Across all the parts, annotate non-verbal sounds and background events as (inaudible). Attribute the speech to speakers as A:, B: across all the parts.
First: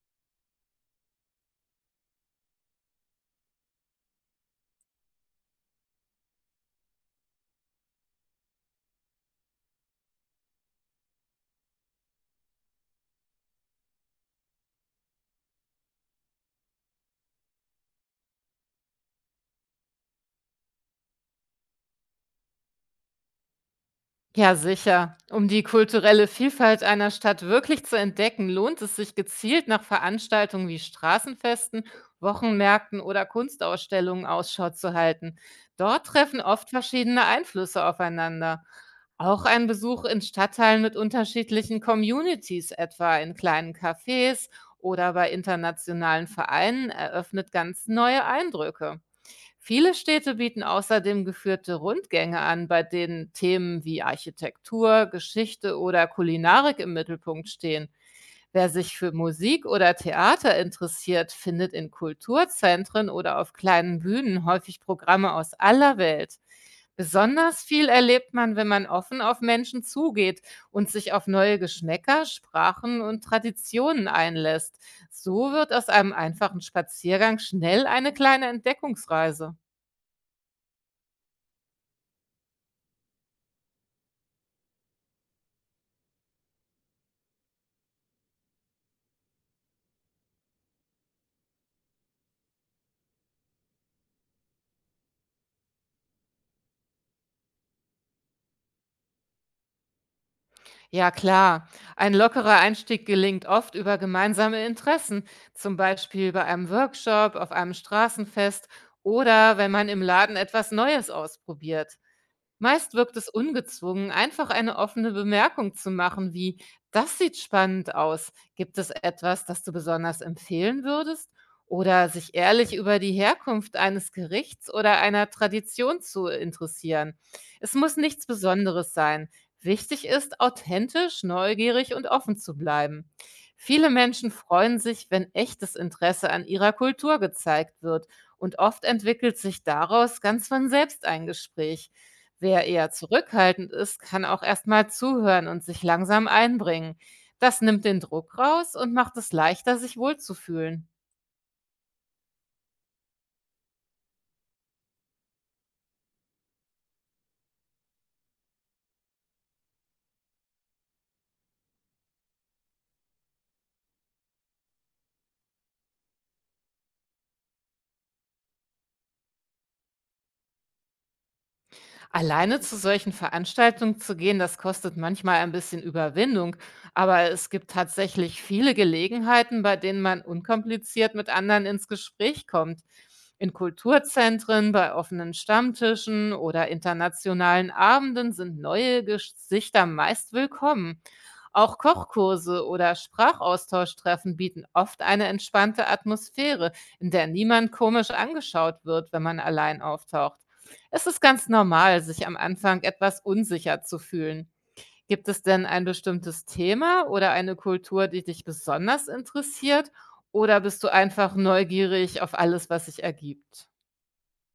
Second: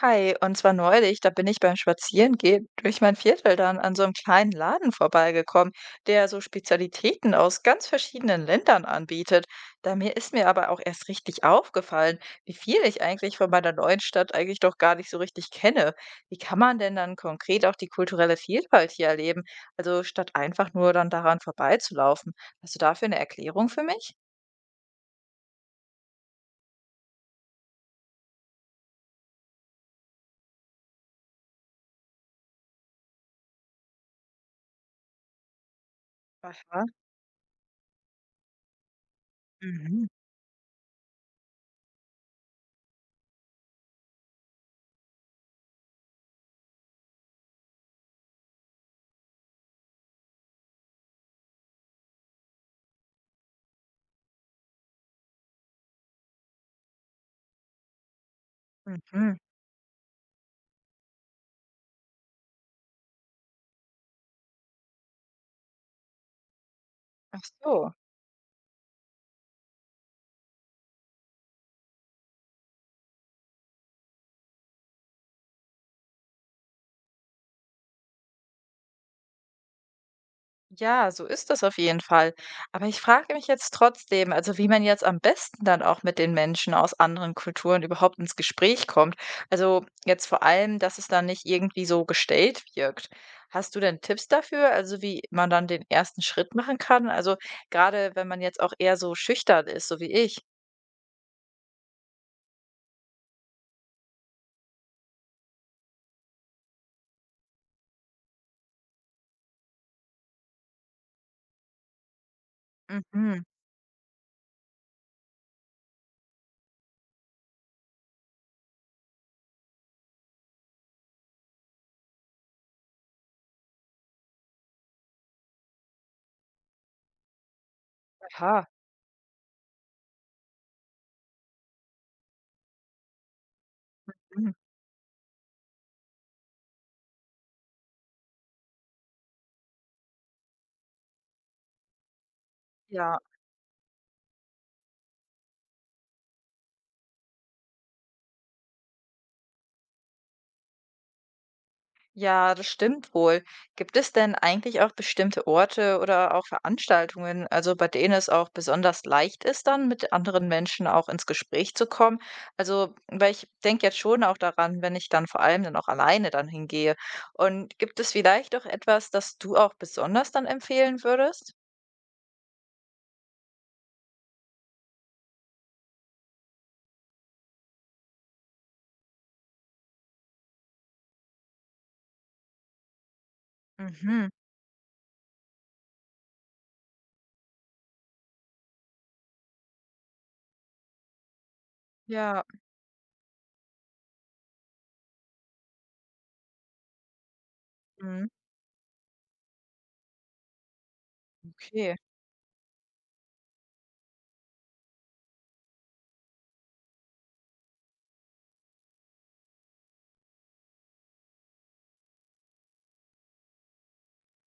A: Hi, und zwar neulich, da bin ich beim Spazierengehen durch mein Viertel dann an so einem kleinen Laden vorbeigekommen, der so Spezialitäten aus ganz verschiedenen Ländern anbietet. Da mir ist mir aber auch erst richtig aufgefallen, wie viel ich eigentlich von meiner neuen Stadt eigentlich doch gar nicht so richtig kenne. Wie kann man denn dann konkret auch die kulturelle Vielfalt hier erleben? Also statt einfach nur dann daran vorbeizulaufen. Hast du dafür eine Erklärung für mich?
B: Ja, sicher. Um die kulturelle Vielfalt einer Stadt wirklich zu entdecken, lohnt es sich gezielt nach Veranstaltungen wie Straßenfesten, Wochenmärkten oder Kunstausstellungen Ausschau zu halten. Dort treffen oft
A: Aha.
B: verschiedene Einflüsse aufeinander. Auch ein Besuch
A: Mhm.
B: in Stadtteilen mit unterschiedlichen Communities, etwa in kleinen Cafés oder bei internationalen Vereinen, eröffnet ganz neue Eindrücke. Viele Städte bieten außerdem geführte Rundgänge an, bei denen Themen wie Architektur, Geschichte oder Kulinarik im Mittelpunkt stehen. Wer sich für
A: Mhm.
B: Musik oder Theater interessiert, findet in Kulturzentren oder auf kleinen Bühnen häufig Programme aus aller Welt.
A: Ach
B: Besonders viel
A: so.
B: erlebt man, wenn man offen auf Menschen zugeht und sich auf neue Geschmäcker, Sprachen und Traditionen einlässt. So wird aus einem einfachen Spaziergang schnell eine kleine Entdeckungsreise.
A: Ja, so ist das auf jeden Fall. Aber ich frage mich jetzt trotzdem, also wie man jetzt am besten dann auch mit den Menschen aus anderen Kulturen überhaupt ins Gespräch kommt. Also jetzt vor allem, dass es dann nicht irgendwie so gestellt wirkt. Hast du denn Tipps dafür, also wie man dann den ersten Schritt machen kann? Also gerade wenn man jetzt auch eher so schüchtern ist, so wie ich.
B: Ja, klar. Ein lockerer Einstieg gelingt oft über gemeinsame Interessen, zum Beispiel bei einem Workshop, auf einem Straßenfest oder wenn man im Laden etwas Neues ausprobiert. Meist wirkt es
A: Mhm.
B: ungezwungen, einfach eine offene Bemerkung zu machen, wie: Das sieht spannend aus. Gibt es etwas, das du besonders empfehlen würdest? Oder sich ehrlich über die Herkunft eines Gerichts oder einer Tradition zu interessieren. Es muss nichts
A: Aha.
B: Besonderes sein. Wichtig ist, authentisch, neugierig und offen zu bleiben. Viele Menschen
A: Mhm.
B: freuen sich, wenn echtes Interesse an ihrer Kultur gezeigt wird. Und oft entwickelt sich daraus ganz von selbst ein Gespräch. Wer eher
A: Ja.
B: zurückhaltend ist, kann auch erst mal zuhören und sich langsam einbringen. Das nimmt den Druck raus und macht es leichter, sich wohlzufühlen.
A: Ja, das stimmt wohl. Gibt es denn eigentlich auch bestimmte Orte oder auch Veranstaltungen, also bei denen es auch besonders leicht ist, dann mit anderen Menschen auch ins Gespräch zu kommen? Also, weil ich denke jetzt schon auch daran, wenn ich dann vor allem dann auch alleine dann hingehe. Und gibt es vielleicht auch etwas, das du auch besonders dann empfehlen würdest?
B: Alleine zu solchen Veranstaltungen zu gehen, das kostet manchmal ein bisschen Überwindung, aber es gibt tatsächlich viele Gelegenheiten, bei denen man unkompliziert mit anderen ins Gespräch kommt. In
A: Mhm.
B: Kulturzentren, bei offenen Stammtischen oder internationalen Abenden sind neue Gesichter meist willkommen. Auch
A: Ja,
B: Kochkurse oder Sprachaustauschtreffen bieten oft eine entspannte Atmosphäre, in der niemand komisch
A: mhm.
B: angeschaut wird, wenn man allein auftaucht. Es ist ganz
A: Okay.
B: normal, sich am Anfang etwas unsicher zu fühlen. Gibt es denn ein bestimmtes Thema oder eine Kultur, die dich besonders interessiert? Oder bist du einfach neugierig auf alles, was sich ergibt?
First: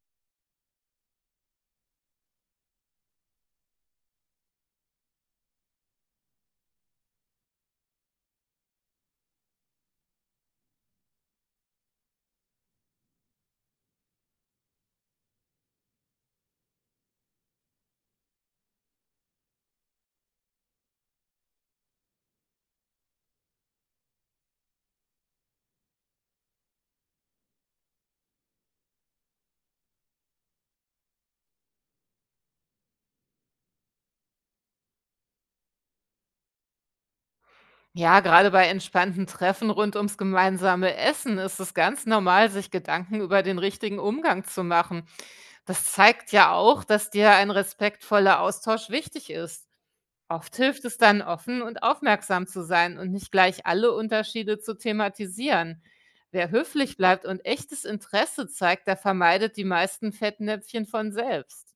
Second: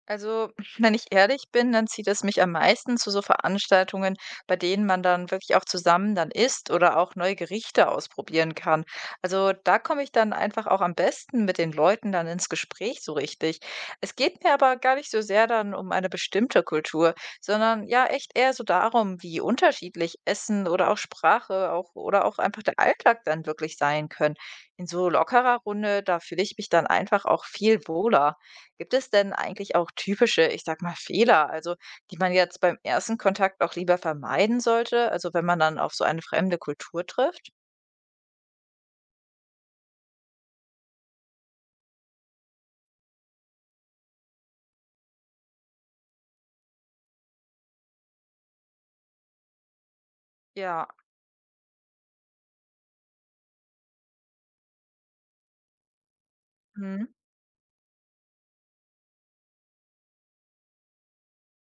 A: Also, (laughs) wenn ich ehrlich bin, dann zieht es mich am meisten zu so Veranstaltungen, bei denen man dann wirklich auch zusammen dann isst oder auch neue Gerichte ausprobieren kann. Also, da komme ich dann einfach auch am besten mit den Leuten dann ins Gespräch so richtig. Es geht mir aber gar nicht so sehr dann um eine bestimmte Kultur, sondern ja echt eher so darum, wie unterschiedlich Essen oder auch Sprache auch oder auch einfach der Alltag dann wirklich sein können. In so lockerer Runde, da fühle ich mich dann einfach auch viel wohler. Gibt es denn eigentlich auch typische, ich sag mal, Fehler, also die man jetzt beim ersten Kontakt auch lieber vermeiden sollte, also wenn man dann auf so eine fremde Kultur trifft?
B: Ja, gerade bei entspannten Treffen rund ums gemeinsame Essen ist es ganz normal, sich Gedanken über den richtigen Umgang zu machen. Das zeigt ja auch, dass dir ein respektvoller Austausch wichtig ist. Oft hilft
A: Ja.
B: es dann, offen und aufmerksam zu sein und nicht gleich alle Unterschiede zu thematisieren. Wer höflich bleibt und echtes Interesse zeigt, der vermeidet die meisten Fettnäpfchen von selbst.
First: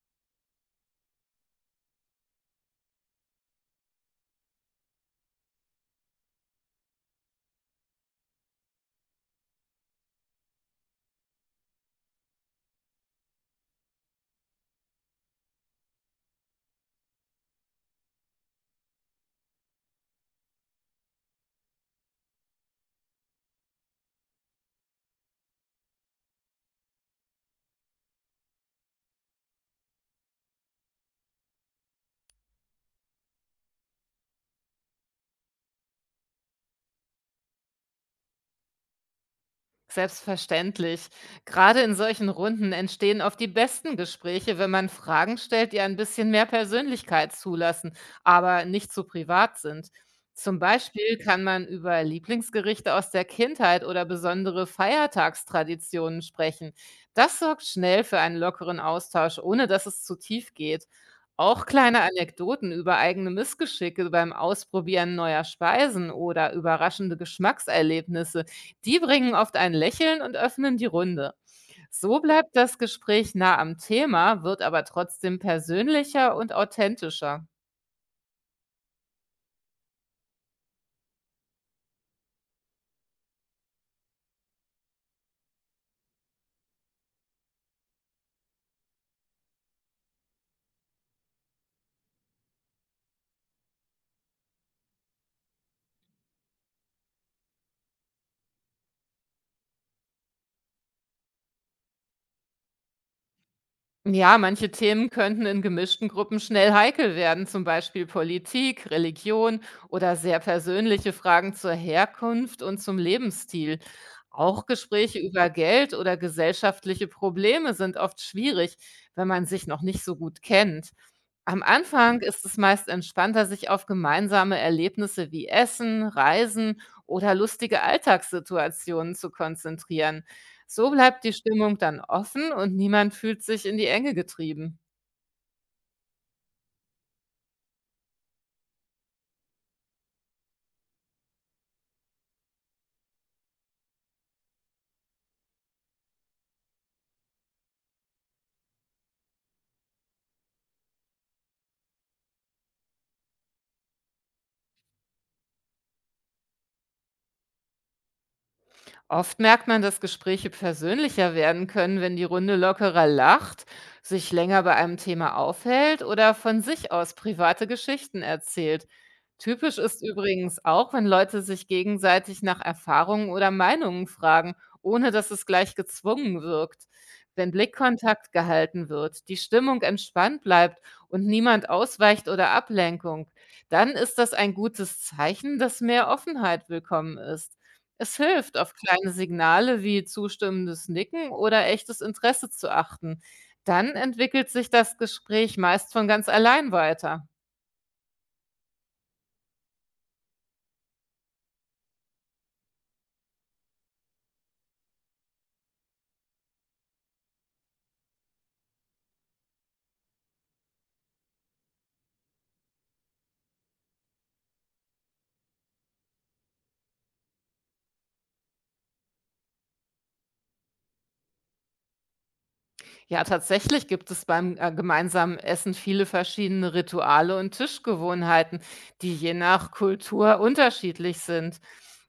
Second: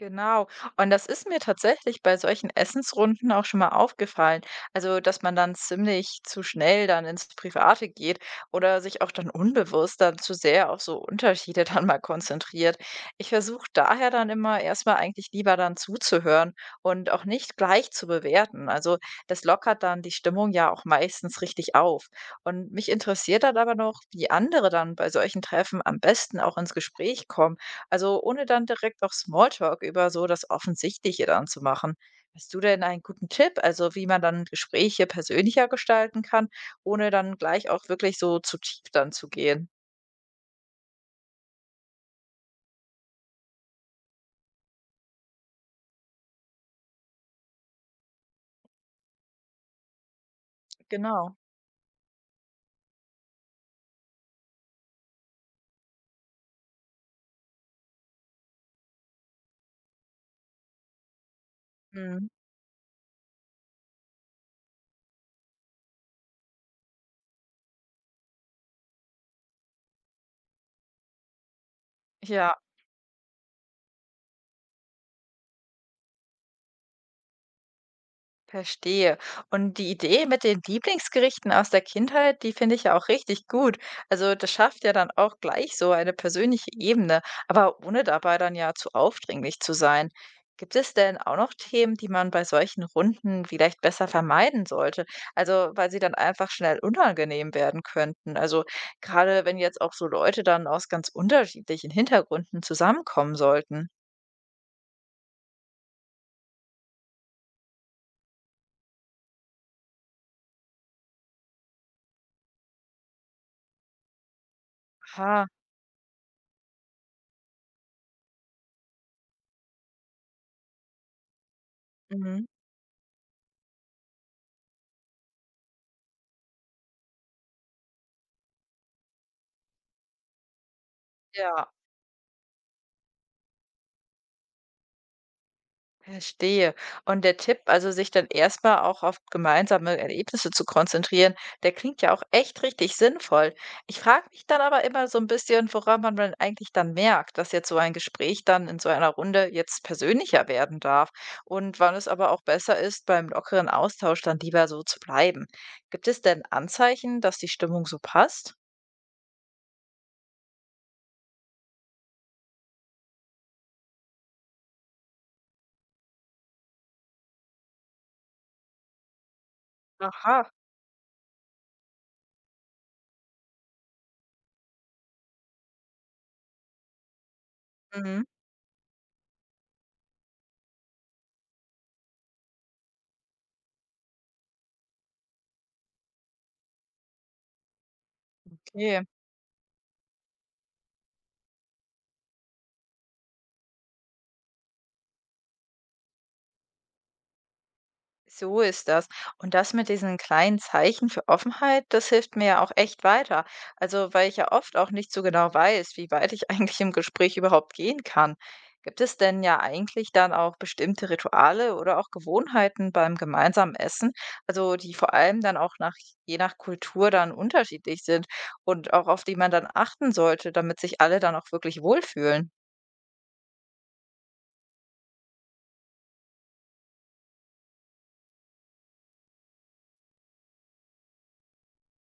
A: Genau. Und das ist mir tatsächlich bei solchen Essensrunden auch schon mal aufgefallen. Also, dass man dann ziemlich zu schnell dann ins Private geht oder sich auch dann unbewusst dann zu sehr auf so Unterschiede (laughs) dann mal konzentriert. Ich versuche daher dann immer erstmal eigentlich lieber dann zuzuhören und auch nicht gleich zu bewerten. Also, das lockert dann die Stimmung ja auch meistens richtig auf. Und mich interessiert dann aber noch, wie andere dann bei solchen Treffen am besten auch ins Gespräch kommen, also ohne dann direkt auch Smalltalk über so das Offensichtliche dann zu machen. Hast du denn einen guten Tipp, also wie man dann Gespräche persönlicher gestalten kann, ohne dann gleich auch wirklich so zu tief dann zu gehen?
B: Selbstverständlich. Gerade in solchen Runden entstehen oft die besten Gespräche, wenn man Fragen stellt, die ein bisschen mehr Persönlichkeit zulassen, aber nicht zu privat sind. Zum Beispiel
A: Genau.
B: kann man über Lieblingsgerichte aus der Kindheit oder besondere Feiertagstraditionen sprechen. Das sorgt schnell für einen lockeren Austausch, ohne dass es zu tief geht. Auch kleine
A: Mhm.
B: Anekdoten über eigene Missgeschicke beim Ausprobieren neuer Speisen oder überraschende Geschmackserlebnisse, die bringen oft ein Lächeln und öffnen die Runde. So bleibt
A: Ja.
B: das Gespräch nah am Thema, wird aber trotzdem persönlicher und authentischer.
A: Verstehe. Und die Idee mit den Lieblingsgerichten aus der Kindheit, die finde ich ja auch richtig gut. Also das schafft ja dann auch gleich so eine persönliche Ebene, aber ohne dabei dann ja zu aufdringlich zu sein. Gibt es denn auch noch Themen, die man bei solchen Runden vielleicht besser vermeiden sollte? Also weil sie dann einfach schnell unangenehm werden könnten. Also gerade wenn jetzt auch so Leute dann aus ganz unterschiedlichen Hintergründen zusammenkommen sollten.
B: Ja, manche Themen könnten in gemischten Gruppen schnell heikel werden, zum Beispiel Politik, Religion oder sehr persönliche Fragen zur Herkunft und zum Lebensstil. Auch Gespräche
A: Aha.
B: über Geld oder gesellschaftliche Probleme sind oft schwierig, wenn man sich noch nicht so gut kennt. Am Anfang ist
A: Mhm.
B: es meist entspannter, sich auf gemeinsame Erlebnisse wie Essen, Reisen oder lustige Alltagssituationen zu konzentrieren. So bleibt die
A: Ja.
B: Stimmung dann offen und niemand fühlt sich in die Enge getrieben.
A: Verstehe. Und der Tipp, also sich dann erstmal auch auf gemeinsame Erlebnisse zu konzentrieren, der klingt ja auch echt richtig sinnvoll. Ich frage mich dann aber immer so ein bisschen, woran man dann eigentlich dann merkt, dass jetzt so ein Gespräch dann in so einer Runde jetzt persönlicher werden darf und wann es aber auch besser ist, beim lockeren Austausch dann lieber so zu bleiben. Gibt es denn Anzeichen, dass die Stimmung so passt?
B: Oft merkt man, dass Gespräche persönlicher werden können, wenn die Runde lockerer lacht, sich länger bei einem Thema aufhält oder von sich aus private Geschichten erzählt. Typisch ist
A: Aha.
B: übrigens auch, wenn Leute sich gegenseitig nach Erfahrungen oder Meinungen fragen, ohne dass es gleich gezwungen wirkt. Wenn
A: Mhm,
B: Blickkontakt gehalten wird, die Stimmung entspannt bleibt und niemand ausweicht oder Ablenkung, dann ist das ein gutes Zeichen, dass mehr Offenheit willkommen ist. Es hilft, auf
A: okay.
B: kleine Signale wie zustimmendes Nicken oder echtes Interesse zu achten. Dann entwickelt sich das Gespräch meist von ganz allein weiter.
A: So ist das. Und das mit diesen kleinen Zeichen für Offenheit, das hilft mir ja auch echt weiter. Also, weil ich ja oft auch nicht so genau weiß, wie weit ich (laughs) eigentlich im Gespräch überhaupt gehen kann. Gibt es denn ja eigentlich dann auch bestimmte Rituale oder auch Gewohnheiten beim gemeinsamen Essen, also die vor allem dann auch nach, je nach Kultur dann unterschiedlich sind und auch auf die man dann achten sollte, damit sich alle dann auch wirklich wohlfühlen?
B: Ja, tatsächlich gibt es beim gemeinsamen Essen viele verschiedene Rituale und Tischgewohnheiten, die je nach Kultur unterschiedlich sind.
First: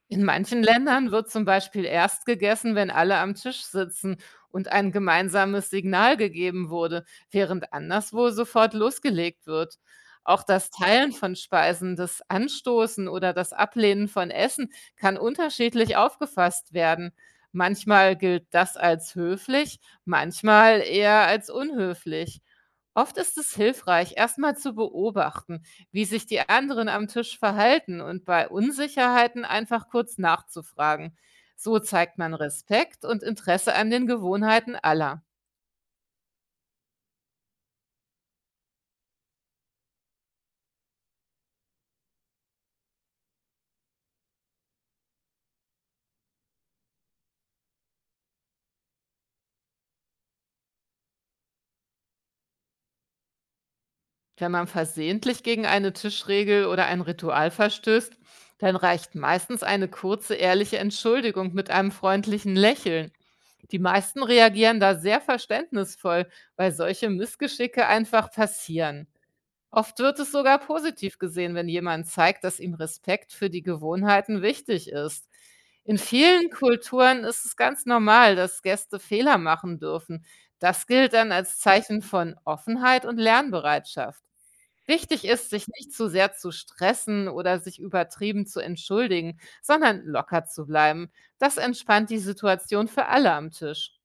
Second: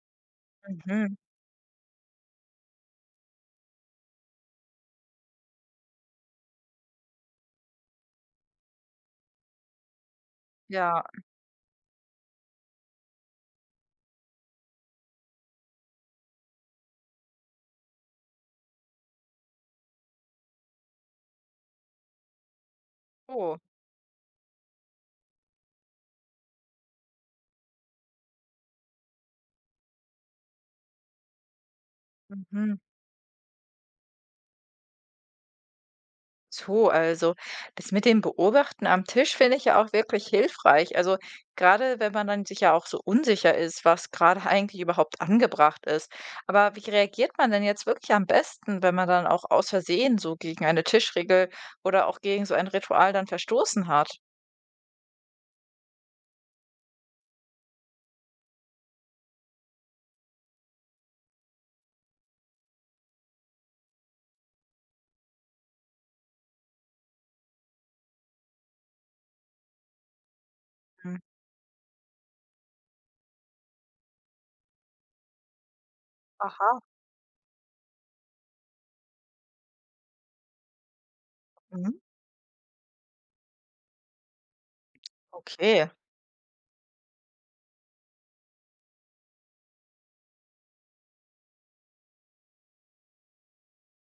B: In manchen Ländern
A: Mhm.
B: wird zum Beispiel erst gegessen, wenn alle am Tisch sitzen und ein gemeinsames Signal gegeben wurde, während anderswo sofort losgelegt wird. Auch das
A: Ja,
B: Teilen von Speisen, das Anstoßen oder das Ablehnen von Essen kann unterschiedlich aufgefasst werden. Manchmal gilt das als höflich, manchmal eher als unhöflich. Oft ist es
A: oh.
B: hilfreich, erstmal zu beobachten, wie sich die anderen am Tisch verhalten und bei Unsicherheiten einfach kurz nachzufragen. So zeigt man
A: Mhm.
B: Respekt und Interesse an den Gewohnheiten aller.
A: So, also das mit dem Beobachten am Tisch finde ich ja auch wirklich hilfreich. Also gerade wenn man dann sich ja auch so unsicher ist, was gerade eigentlich überhaupt angebracht ist. Aber wie reagiert man denn jetzt wirklich am besten, wenn man dann auch aus Versehen so gegen eine Tischregel oder auch gegen so ein Ritual dann verstoßen hat?
B: Wenn man versehentlich gegen eine Tischregel oder ein Ritual verstößt, dann reicht meistens eine kurze, ehrliche Entschuldigung mit einem freundlichen Lächeln. Die meisten reagieren da sehr verständnisvoll, weil solche Missgeschicke einfach passieren. Oft wird es sogar
A: Mhm.
B: positiv gesehen, wenn jemand zeigt, dass ihm Respekt für die Gewohnheiten wichtig ist. In vielen
A: Aha,
B: Kulturen ist es ganz normal, dass Gäste Fehler machen dürfen. Das gilt dann als
A: mhm.
B: Zeichen von Offenheit und Lernbereitschaft. Wichtig ist, sich
A: Okay.
B: nicht zu sehr zu stressen oder sich übertrieben zu entschuldigen, sondern locker zu bleiben. Das entspannt die Situation für alle am Tisch.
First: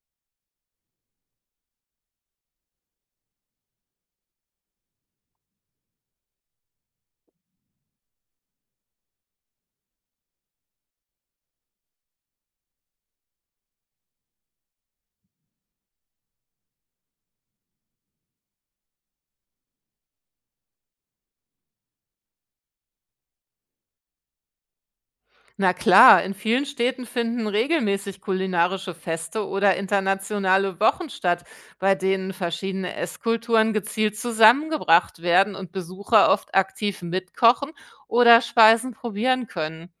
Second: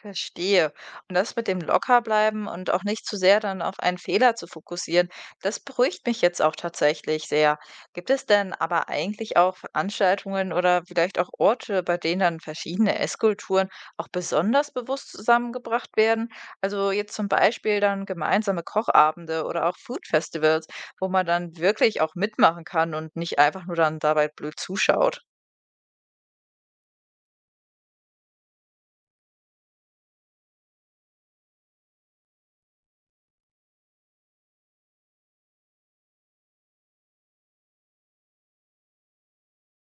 A: Verstehe. Und das mit dem Lockerbleiben und auch nicht zu sehr dann auf einen Fehler zu fokussieren, das beruhigt mich jetzt auch tatsächlich sehr. Gibt es denn aber eigentlich auch Veranstaltungen oder vielleicht auch Orte, bei denen dann verschiedene Esskulturen auch besonders bewusst zusammengebracht werden? Also jetzt zum Beispiel dann gemeinsame Kochabende oder auch Food-Festivals, wo man dann wirklich auch mitmachen kann und nicht einfach nur dann dabei blöd zuschaut.
B: Na klar, in vielen Städten finden regelmäßig kulinarische Feste oder internationale Wochen statt, bei denen verschiedene Esskulturen gezielt zusammengebracht werden und Besucher oft aktiv mitkochen oder Speisen probieren können.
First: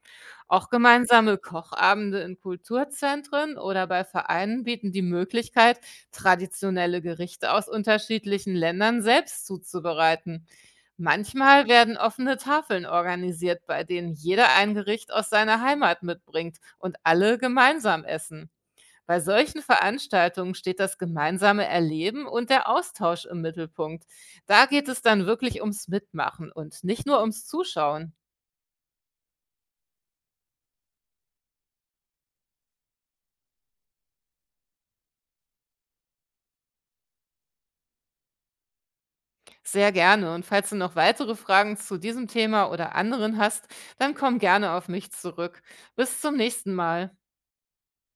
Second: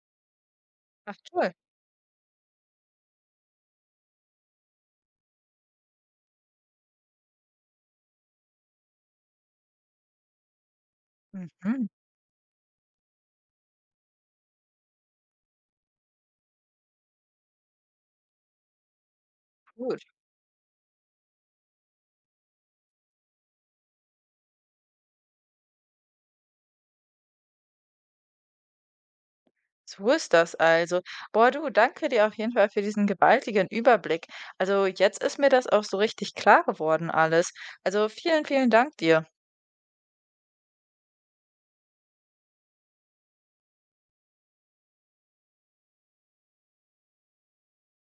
B: Auch
A: Ach
B: gemeinsame
A: toll.
B: Kochabende in Kulturzentren oder bei Vereinen bieten die Möglichkeit, traditionelle Gerichte aus unterschiedlichen Ländern selbst zuzubereiten. Manchmal
A: Mhm,
B: werden offene Tafeln organisiert, bei denen jeder ein Gericht aus seiner Heimat mitbringt und alle gemeinsam essen. Bei solchen
A: gut.
B: Veranstaltungen steht das gemeinsame Erleben und der Austausch im Mittelpunkt. Da geht es dann wirklich ums Mitmachen und nicht nur ums Zuschauen.
A: So ist das also. Boah, du, danke dir auf jeden Fall für diesen gewaltigen Überblick. Also jetzt ist mir das auch so richtig klar geworden alles. Also vielen, vielen Dank dir.
B: Sehr gerne. Und falls du noch weitere Fragen zu diesem Thema oder anderen hast, dann komm gerne auf mich zurück. Bis zum nächsten Mal.